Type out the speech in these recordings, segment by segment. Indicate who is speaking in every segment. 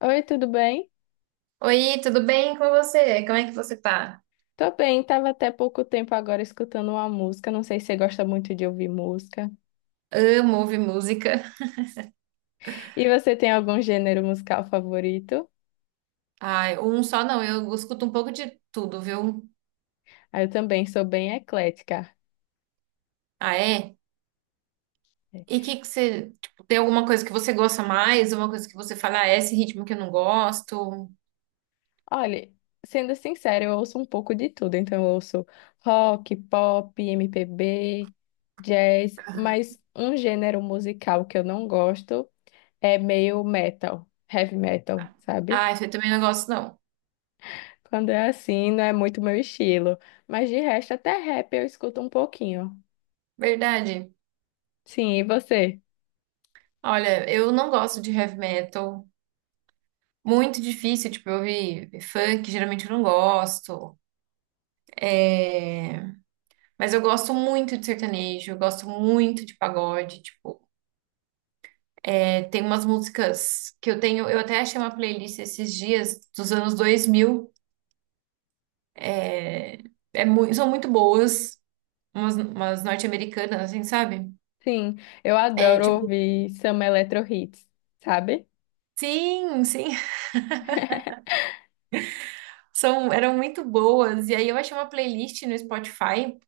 Speaker 1: Oi, tudo bem?
Speaker 2: Oi, tudo bem com você? Como é que você tá?
Speaker 1: Tô bem, tava até pouco tempo agora escutando uma música. Não sei se você gosta muito de ouvir música.
Speaker 2: Amo ouvir música.
Speaker 1: E você tem algum gênero musical favorito?
Speaker 2: Ai, um só não, eu escuto um pouco de tudo, viu?
Speaker 1: Ah, eu também sou bem eclética.
Speaker 2: Ah, é? E o que que você, tipo, tem alguma coisa que você gosta mais? Uma coisa que você fala, ah, é esse ritmo que eu não gosto?
Speaker 1: Olha, sendo sincera, eu ouço um pouco de tudo. Então, eu ouço rock, pop, MPB, jazz, mas um gênero musical que eu não gosto é meio metal, heavy metal, sabe?
Speaker 2: Ah, eu também não gosto, não.
Speaker 1: Quando é assim, não é muito meu estilo. Mas de resto, até rap eu escuto um pouquinho.
Speaker 2: Verdade.
Speaker 1: Sim, e você?
Speaker 2: Olha, eu não gosto de heavy metal. Muito difícil, tipo, eu ouvir funk, geralmente eu não gosto. É... Mas eu gosto muito de sertanejo, eu gosto muito de pagode, tipo. Tem umas músicas que eu tenho, eu até achei uma playlist esses dias dos anos 2000. É, São muito boas, umas norte-americanas, assim, sabe?
Speaker 1: Sim, eu
Speaker 2: É
Speaker 1: adoro
Speaker 2: tipo,
Speaker 1: ouvir Samba Eletro Hits, sabe?
Speaker 2: sim, sim, eram muito boas. E aí eu achei uma playlist no Spotify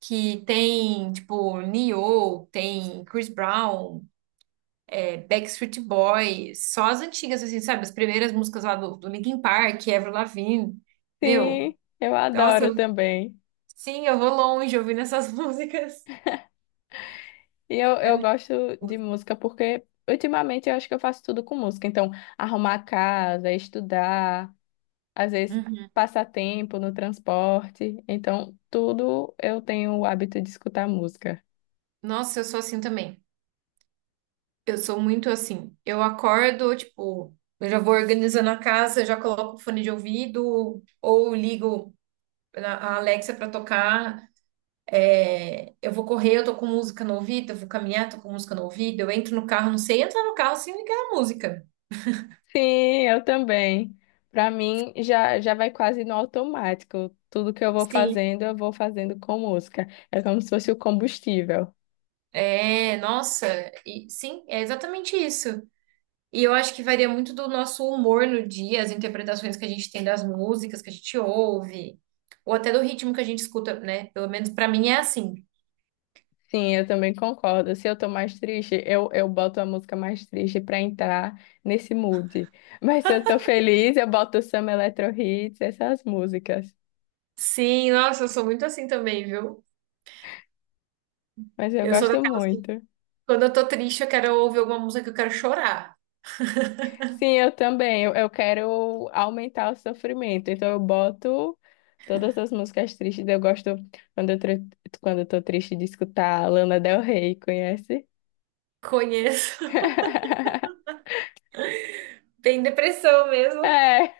Speaker 2: que tem, tipo, Neo, tem Chris Brown, Backstreet Boys, só as antigas, assim, sabe? As primeiras músicas lá do Linkin Park, Avril Lavigne. Meu,
Speaker 1: Sim, eu
Speaker 2: nossa,
Speaker 1: adoro também.
Speaker 2: sim, eu vou longe ouvindo essas músicas.
Speaker 1: E eu,
Speaker 2: É
Speaker 1: eu
Speaker 2: muito
Speaker 1: gosto de
Speaker 2: gostoso.
Speaker 1: música porque ultimamente eu acho que eu faço tudo com música. Então, arrumar a casa, estudar, às vezes
Speaker 2: Uhum.
Speaker 1: passar tempo no transporte. Então, tudo eu tenho o hábito de escutar música.
Speaker 2: Nossa, eu sou assim também. Eu sou muito assim. Eu acordo, tipo, eu já vou organizando a casa, eu já coloco o fone de ouvido ou ligo a Alexa pra tocar. Eu vou correr, eu tô com música no ouvido, eu vou caminhar, tô com música no ouvido, eu entro no carro, não sei entrar no carro sem ligar a música.
Speaker 1: Sim, eu também. Para mim, já vai quase no automático. Tudo que
Speaker 2: Sim.
Speaker 1: eu vou fazendo com música. É como se fosse o combustível.
Speaker 2: Nossa, e sim, é exatamente isso. E eu acho que varia muito do nosso humor no dia, as interpretações que a gente tem das músicas que a gente ouve, ou até do ritmo que a gente escuta, né? Pelo menos pra mim é assim.
Speaker 1: Sim, eu também concordo. Se eu tô mais triste, eu boto a música mais triste para entrar nesse mood. Mas se eu tô feliz, eu boto samba, eletro hits, essas músicas.
Speaker 2: Sim, nossa, eu sou muito assim também, viu?
Speaker 1: Mas eu
Speaker 2: Eu sou
Speaker 1: gosto
Speaker 2: daquelas que,
Speaker 1: muito.
Speaker 2: quando eu tô triste, eu quero ouvir alguma música que eu quero chorar.
Speaker 1: Sim, eu também. Eu quero aumentar o sofrimento. Então eu boto todas as músicas tristes. Eu gosto quando quando eu tô triste de escutar Lana Del Rey, conhece?
Speaker 2: Conheço. Tem depressão mesmo.
Speaker 1: É,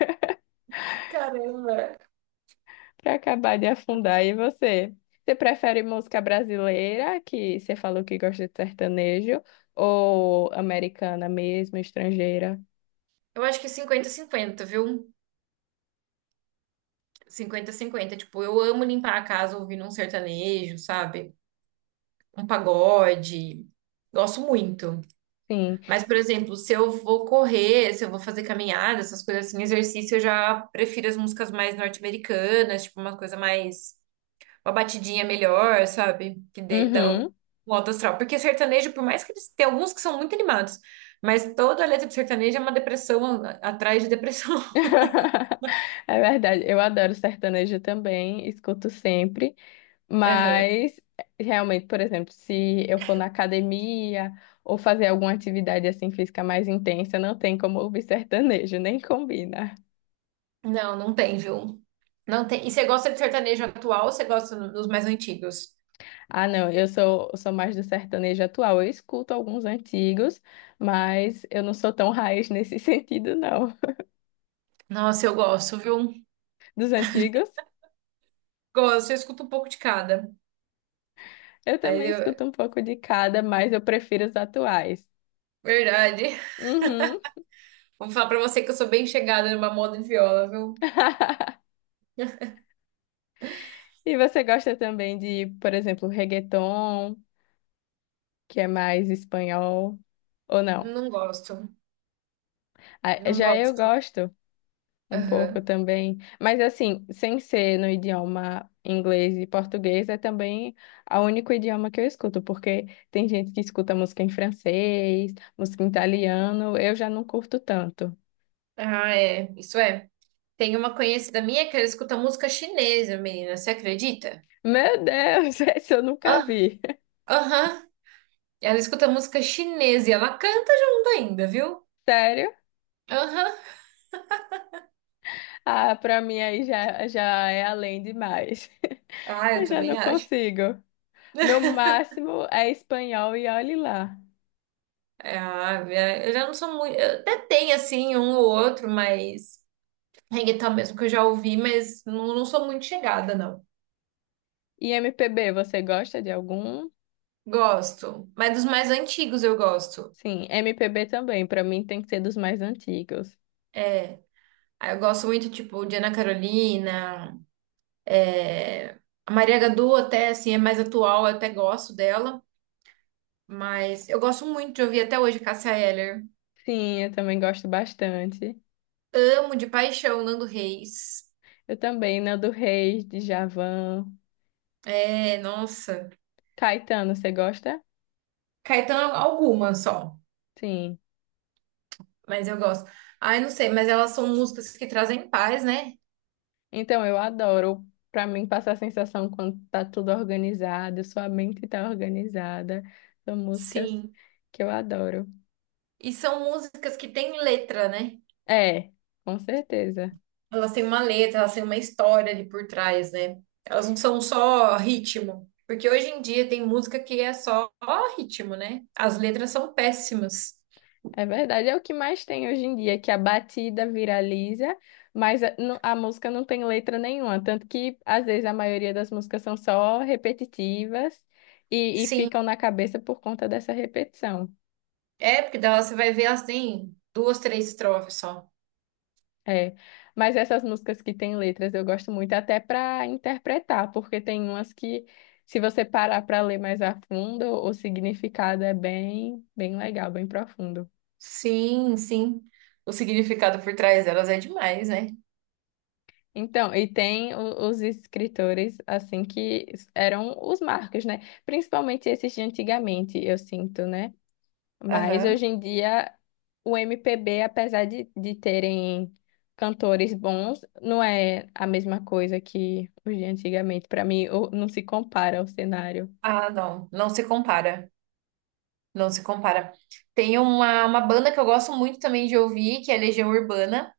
Speaker 2: Caramba.
Speaker 1: pra acabar de afundar. E você? Você prefere música brasileira, que você falou que gosta de sertanejo, ou americana mesmo, estrangeira?
Speaker 2: Eu acho que 50 cinquenta, viu? 50 cinquenta. Tipo, eu amo limpar a casa ouvindo um sertanejo, sabe? Um pagode. Gosto muito.
Speaker 1: Sim.
Speaker 2: Mas, por exemplo, se eu vou correr, se eu vou fazer caminhada, essas coisas assim, exercício, eu já prefiro as músicas mais norte-americanas, tipo uma coisa mais, uma batidinha melhor, sabe? Dá um
Speaker 1: Uhum.
Speaker 2: um alto astral. Porque sertanejo, por mais que eles tem alguns que são muito animados, mas toda a letra de sertanejo é uma depressão atrás de depressão.
Speaker 1: É verdade. Eu adoro sertanejo também, escuto sempre.
Speaker 2: Aham.
Speaker 1: Mas, realmente, por exemplo, se eu for na academia ou fazer alguma atividade assim física mais intensa, não tem como ouvir sertanejo, nem combina.
Speaker 2: Não, não tem, viu? Não tem. E você gosta de sertanejo atual ou você gosta dos mais antigos?
Speaker 1: Ah, não, eu sou mais do sertanejo atual. Eu escuto alguns antigos, mas eu não sou tão raiz nesse sentido, não.
Speaker 2: Nossa, eu gosto, viu?
Speaker 1: Dos antigos,
Speaker 2: Gosto, eu escuto um pouco de cada.
Speaker 1: eu
Speaker 2: Mas
Speaker 1: também escuto
Speaker 2: eu...
Speaker 1: um pouco de cada, mas eu prefiro os atuais.
Speaker 2: Verdade.
Speaker 1: Uhum.
Speaker 2: Vou falar pra você que eu sou bem chegada numa moda de viola, viu?
Speaker 1: E você gosta também de, por exemplo, reggaeton? Que é mais espanhol ou não.
Speaker 2: Não gosto.
Speaker 1: Ah,
Speaker 2: Não
Speaker 1: já eu
Speaker 2: gosto.
Speaker 1: gosto um pouco
Speaker 2: Aham.
Speaker 1: também, mas assim, sem ser no idioma inglês e português, é também o único idioma que eu escuto, porque tem gente que escuta música em francês, música em italiano, eu já não curto tanto.
Speaker 2: Ah, é. Isso é. Tem uma conhecida minha que ela escuta música chinesa, menina. Você acredita?
Speaker 1: Meu Deus, esse eu nunca
Speaker 2: Ah,
Speaker 1: vi.
Speaker 2: aham. Ela escuta música chinesa e ela canta junto ainda, viu?
Speaker 1: Sério?
Speaker 2: Aham.
Speaker 1: Ah, pra mim aí já é além demais.
Speaker 2: Ah, eu
Speaker 1: Eu já
Speaker 2: também
Speaker 1: não
Speaker 2: acho.
Speaker 1: consigo. Meu máximo é espanhol e olhe lá.
Speaker 2: Ah, eu já não sou muito. Eu até tem, assim, um ou outro, mas. Reggaeton mesmo que eu já ouvi, mas não, não sou muito chegada, não.
Speaker 1: E MPB, você gosta de algum?
Speaker 2: Gosto. Mas dos mais antigos eu gosto.
Speaker 1: Sim, MPB também, pra mim tem que ser dos mais antigos.
Speaker 2: É, Aí eu gosto muito, tipo, de Ana Carolina. é, A Maria Gadu até, assim, é mais atual, eu até gosto dela. Mas eu gosto muito de ouvir até hoje Cássia Eller.
Speaker 1: Sim, eu também gosto bastante.
Speaker 2: Amo de paixão Nando Reis.
Speaker 1: Eu também, Nando Reis, Djavan,
Speaker 2: Nossa.
Speaker 1: Caetano, você gosta?
Speaker 2: Caetano, alguma só.
Speaker 1: Sim.
Speaker 2: Mas eu gosto. Ai, não sei, mas elas são músicas que trazem paz, né?
Speaker 1: Então, eu adoro. Pra mim, passar a sensação quando tá tudo organizado, sua mente tá organizada. São músicas
Speaker 2: Sim.
Speaker 1: que eu adoro.
Speaker 2: E são músicas que têm letra, né?
Speaker 1: É, com certeza.
Speaker 2: Elas têm uma letra, elas têm uma história ali por trás, né? Elas não são só ritmo. Porque hoje em dia tem música que é só ritmo, né? As letras são péssimas.
Speaker 1: É verdade, é o que mais tem hoje em dia, que a batida viraliza, mas a música não tem letra nenhuma, tanto que às vezes a maioria das músicas são só repetitivas e
Speaker 2: Sim,
Speaker 1: ficam na cabeça por conta dessa repetição.
Speaker 2: porque delas você vai ver, elas têm duas, três estrofes só.
Speaker 1: É, mas essas músicas que têm letras eu gosto muito até para interpretar, porque tem umas que se você parar para ler mais a fundo, o significado é bem, bem legal, bem profundo.
Speaker 2: Sim, sim. O significado por trás delas é demais, né?
Speaker 1: Então, e tem os escritores, assim, que eram os marcos, né? Principalmente esses de antigamente, eu sinto, né? Mas
Speaker 2: Aham.
Speaker 1: hoje em dia, o MPB, apesar de terem cantores bons, não é a mesma coisa que os de antigamente. Para mim, não se compara ao cenário.
Speaker 2: Ah, não. Não se compara. Não se compara. Tem uma banda que eu gosto muito também de ouvir, que é Legião Urbana.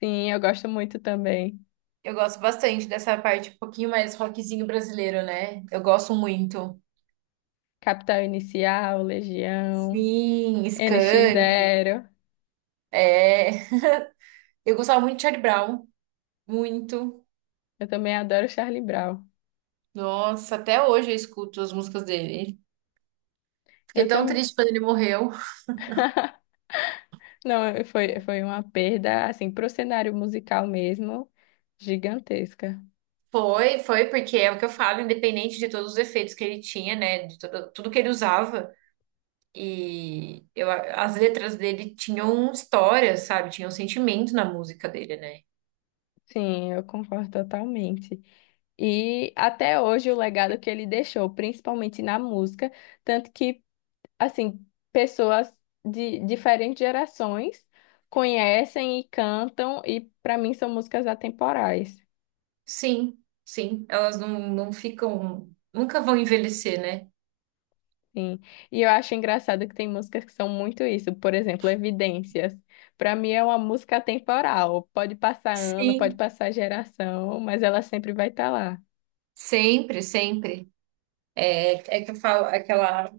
Speaker 1: Sim, eu gosto muito também.
Speaker 2: Eu gosto bastante dessa parte um pouquinho mais rockzinho brasileiro, né? Eu gosto muito.
Speaker 1: Capital Inicial, Legião,
Speaker 2: Sim,
Speaker 1: NX
Speaker 2: Skank.
Speaker 1: Zero.
Speaker 2: É. Eu gostava muito de Charlie Brown. Muito.
Speaker 1: Eu também adoro Charlie Brown.
Speaker 2: Nossa, até hoje eu escuto as músicas dele. Fiquei
Speaker 1: Eu
Speaker 2: tão
Speaker 1: também.
Speaker 2: triste quando ele morreu.
Speaker 1: Não, foi uma perda, assim, pro cenário musical mesmo, gigantesca.
Speaker 2: Foi, foi, porque é o que eu falo, independente de todos os efeitos que ele tinha, né? De tudo, tudo que ele usava. As letras dele tinham história, sabe? Tinham sentimento na música dele, né?
Speaker 1: Sim, eu concordo totalmente. E até hoje o legado que ele deixou, principalmente na música, tanto que, assim, pessoas de diferentes gerações conhecem e cantam, e para mim são músicas atemporais.
Speaker 2: Sim, sim, elas não, não ficam, nunca vão envelhecer, né?
Speaker 1: Sim. E eu acho engraçado que tem músicas que são muito isso. Por exemplo, Evidências. Pra mim é uma música atemporal. Pode passar ano, pode
Speaker 2: Sim,
Speaker 1: passar geração, mas ela sempre vai estar lá.
Speaker 2: sempre, sempre. É que eu falo aquela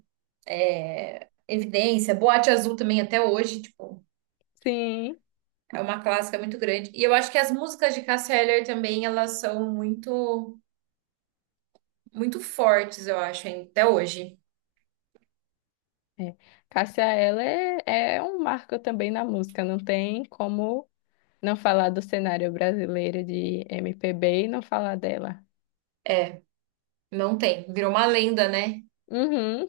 Speaker 2: evidência, Boate Azul também até hoje, tipo,
Speaker 1: Sim.
Speaker 2: é uma clássica muito grande. E eu acho que as músicas de Cássia Eller também, elas são muito, muito fortes, eu acho, hein, até hoje.
Speaker 1: É. Cássia Eller é, é um marco também na música. Não tem como não falar do cenário brasileiro de MPB e não falar dela.
Speaker 2: Não tem, virou uma lenda, né?
Speaker 1: Uhum.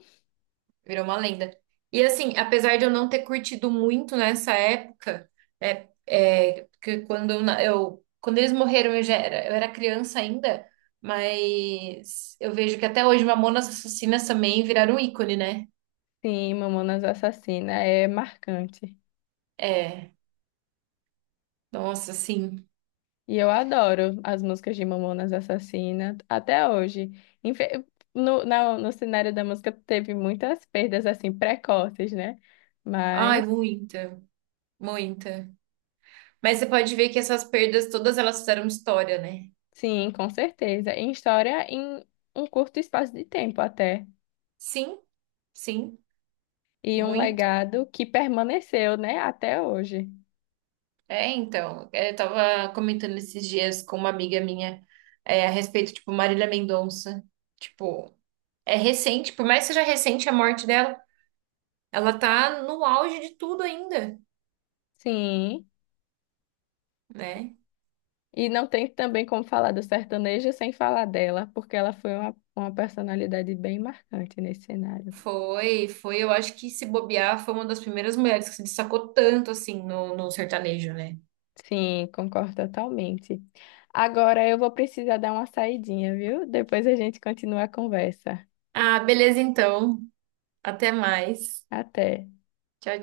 Speaker 2: Virou uma lenda. E assim, apesar de eu não ter curtido muito nessa época, que quando eles morreram eu era criança ainda, mas eu vejo que até hoje Mamonas Assassinas também viraram ícone, né?
Speaker 1: Sim, Mamonas Assassina é marcante.
Speaker 2: É, Nossa, sim,
Speaker 1: E eu adoro as músicas de Mamonas Assassina até hoje. Infe- no cenário da música teve muitas perdas assim precoces, né?
Speaker 2: ai,
Speaker 1: Mas
Speaker 2: muita, muita. Mas você pode ver que essas perdas todas elas fizeram história, né?
Speaker 1: sim, com certeza. Em história, em um curto espaço de tempo até.
Speaker 2: Sim, sim,
Speaker 1: E um
Speaker 2: muito.
Speaker 1: legado que permaneceu, né, até hoje.
Speaker 2: Então, eu tava comentando esses dias com uma amiga minha, a respeito, tipo, Marília Mendonça. Tipo, é recente, por mais que seja recente a morte dela, ela tá no auge de tudo ainda,
Speaker 1: Sim.
Speaker 2: né?
Speaker 1: E não tem também como falar do sertanejo sem falar dela, porque ela foi uma personalidade bem marcante nesse cenário.
Speaker 2: Foi, foi, eu acho que se bobear, foi uma das primeiras mulheres que se destacou tanto assim no sertanejo, né?
Speaker 1: Sim, concordo totalmente. Agora eu vou precisar dar uma saidinha, viu? Depois a gente continua a conversa.
Speaker 2: Ah, beleza então. Até mais.
Speaker 1: Até.
Speaker 2: Tchau,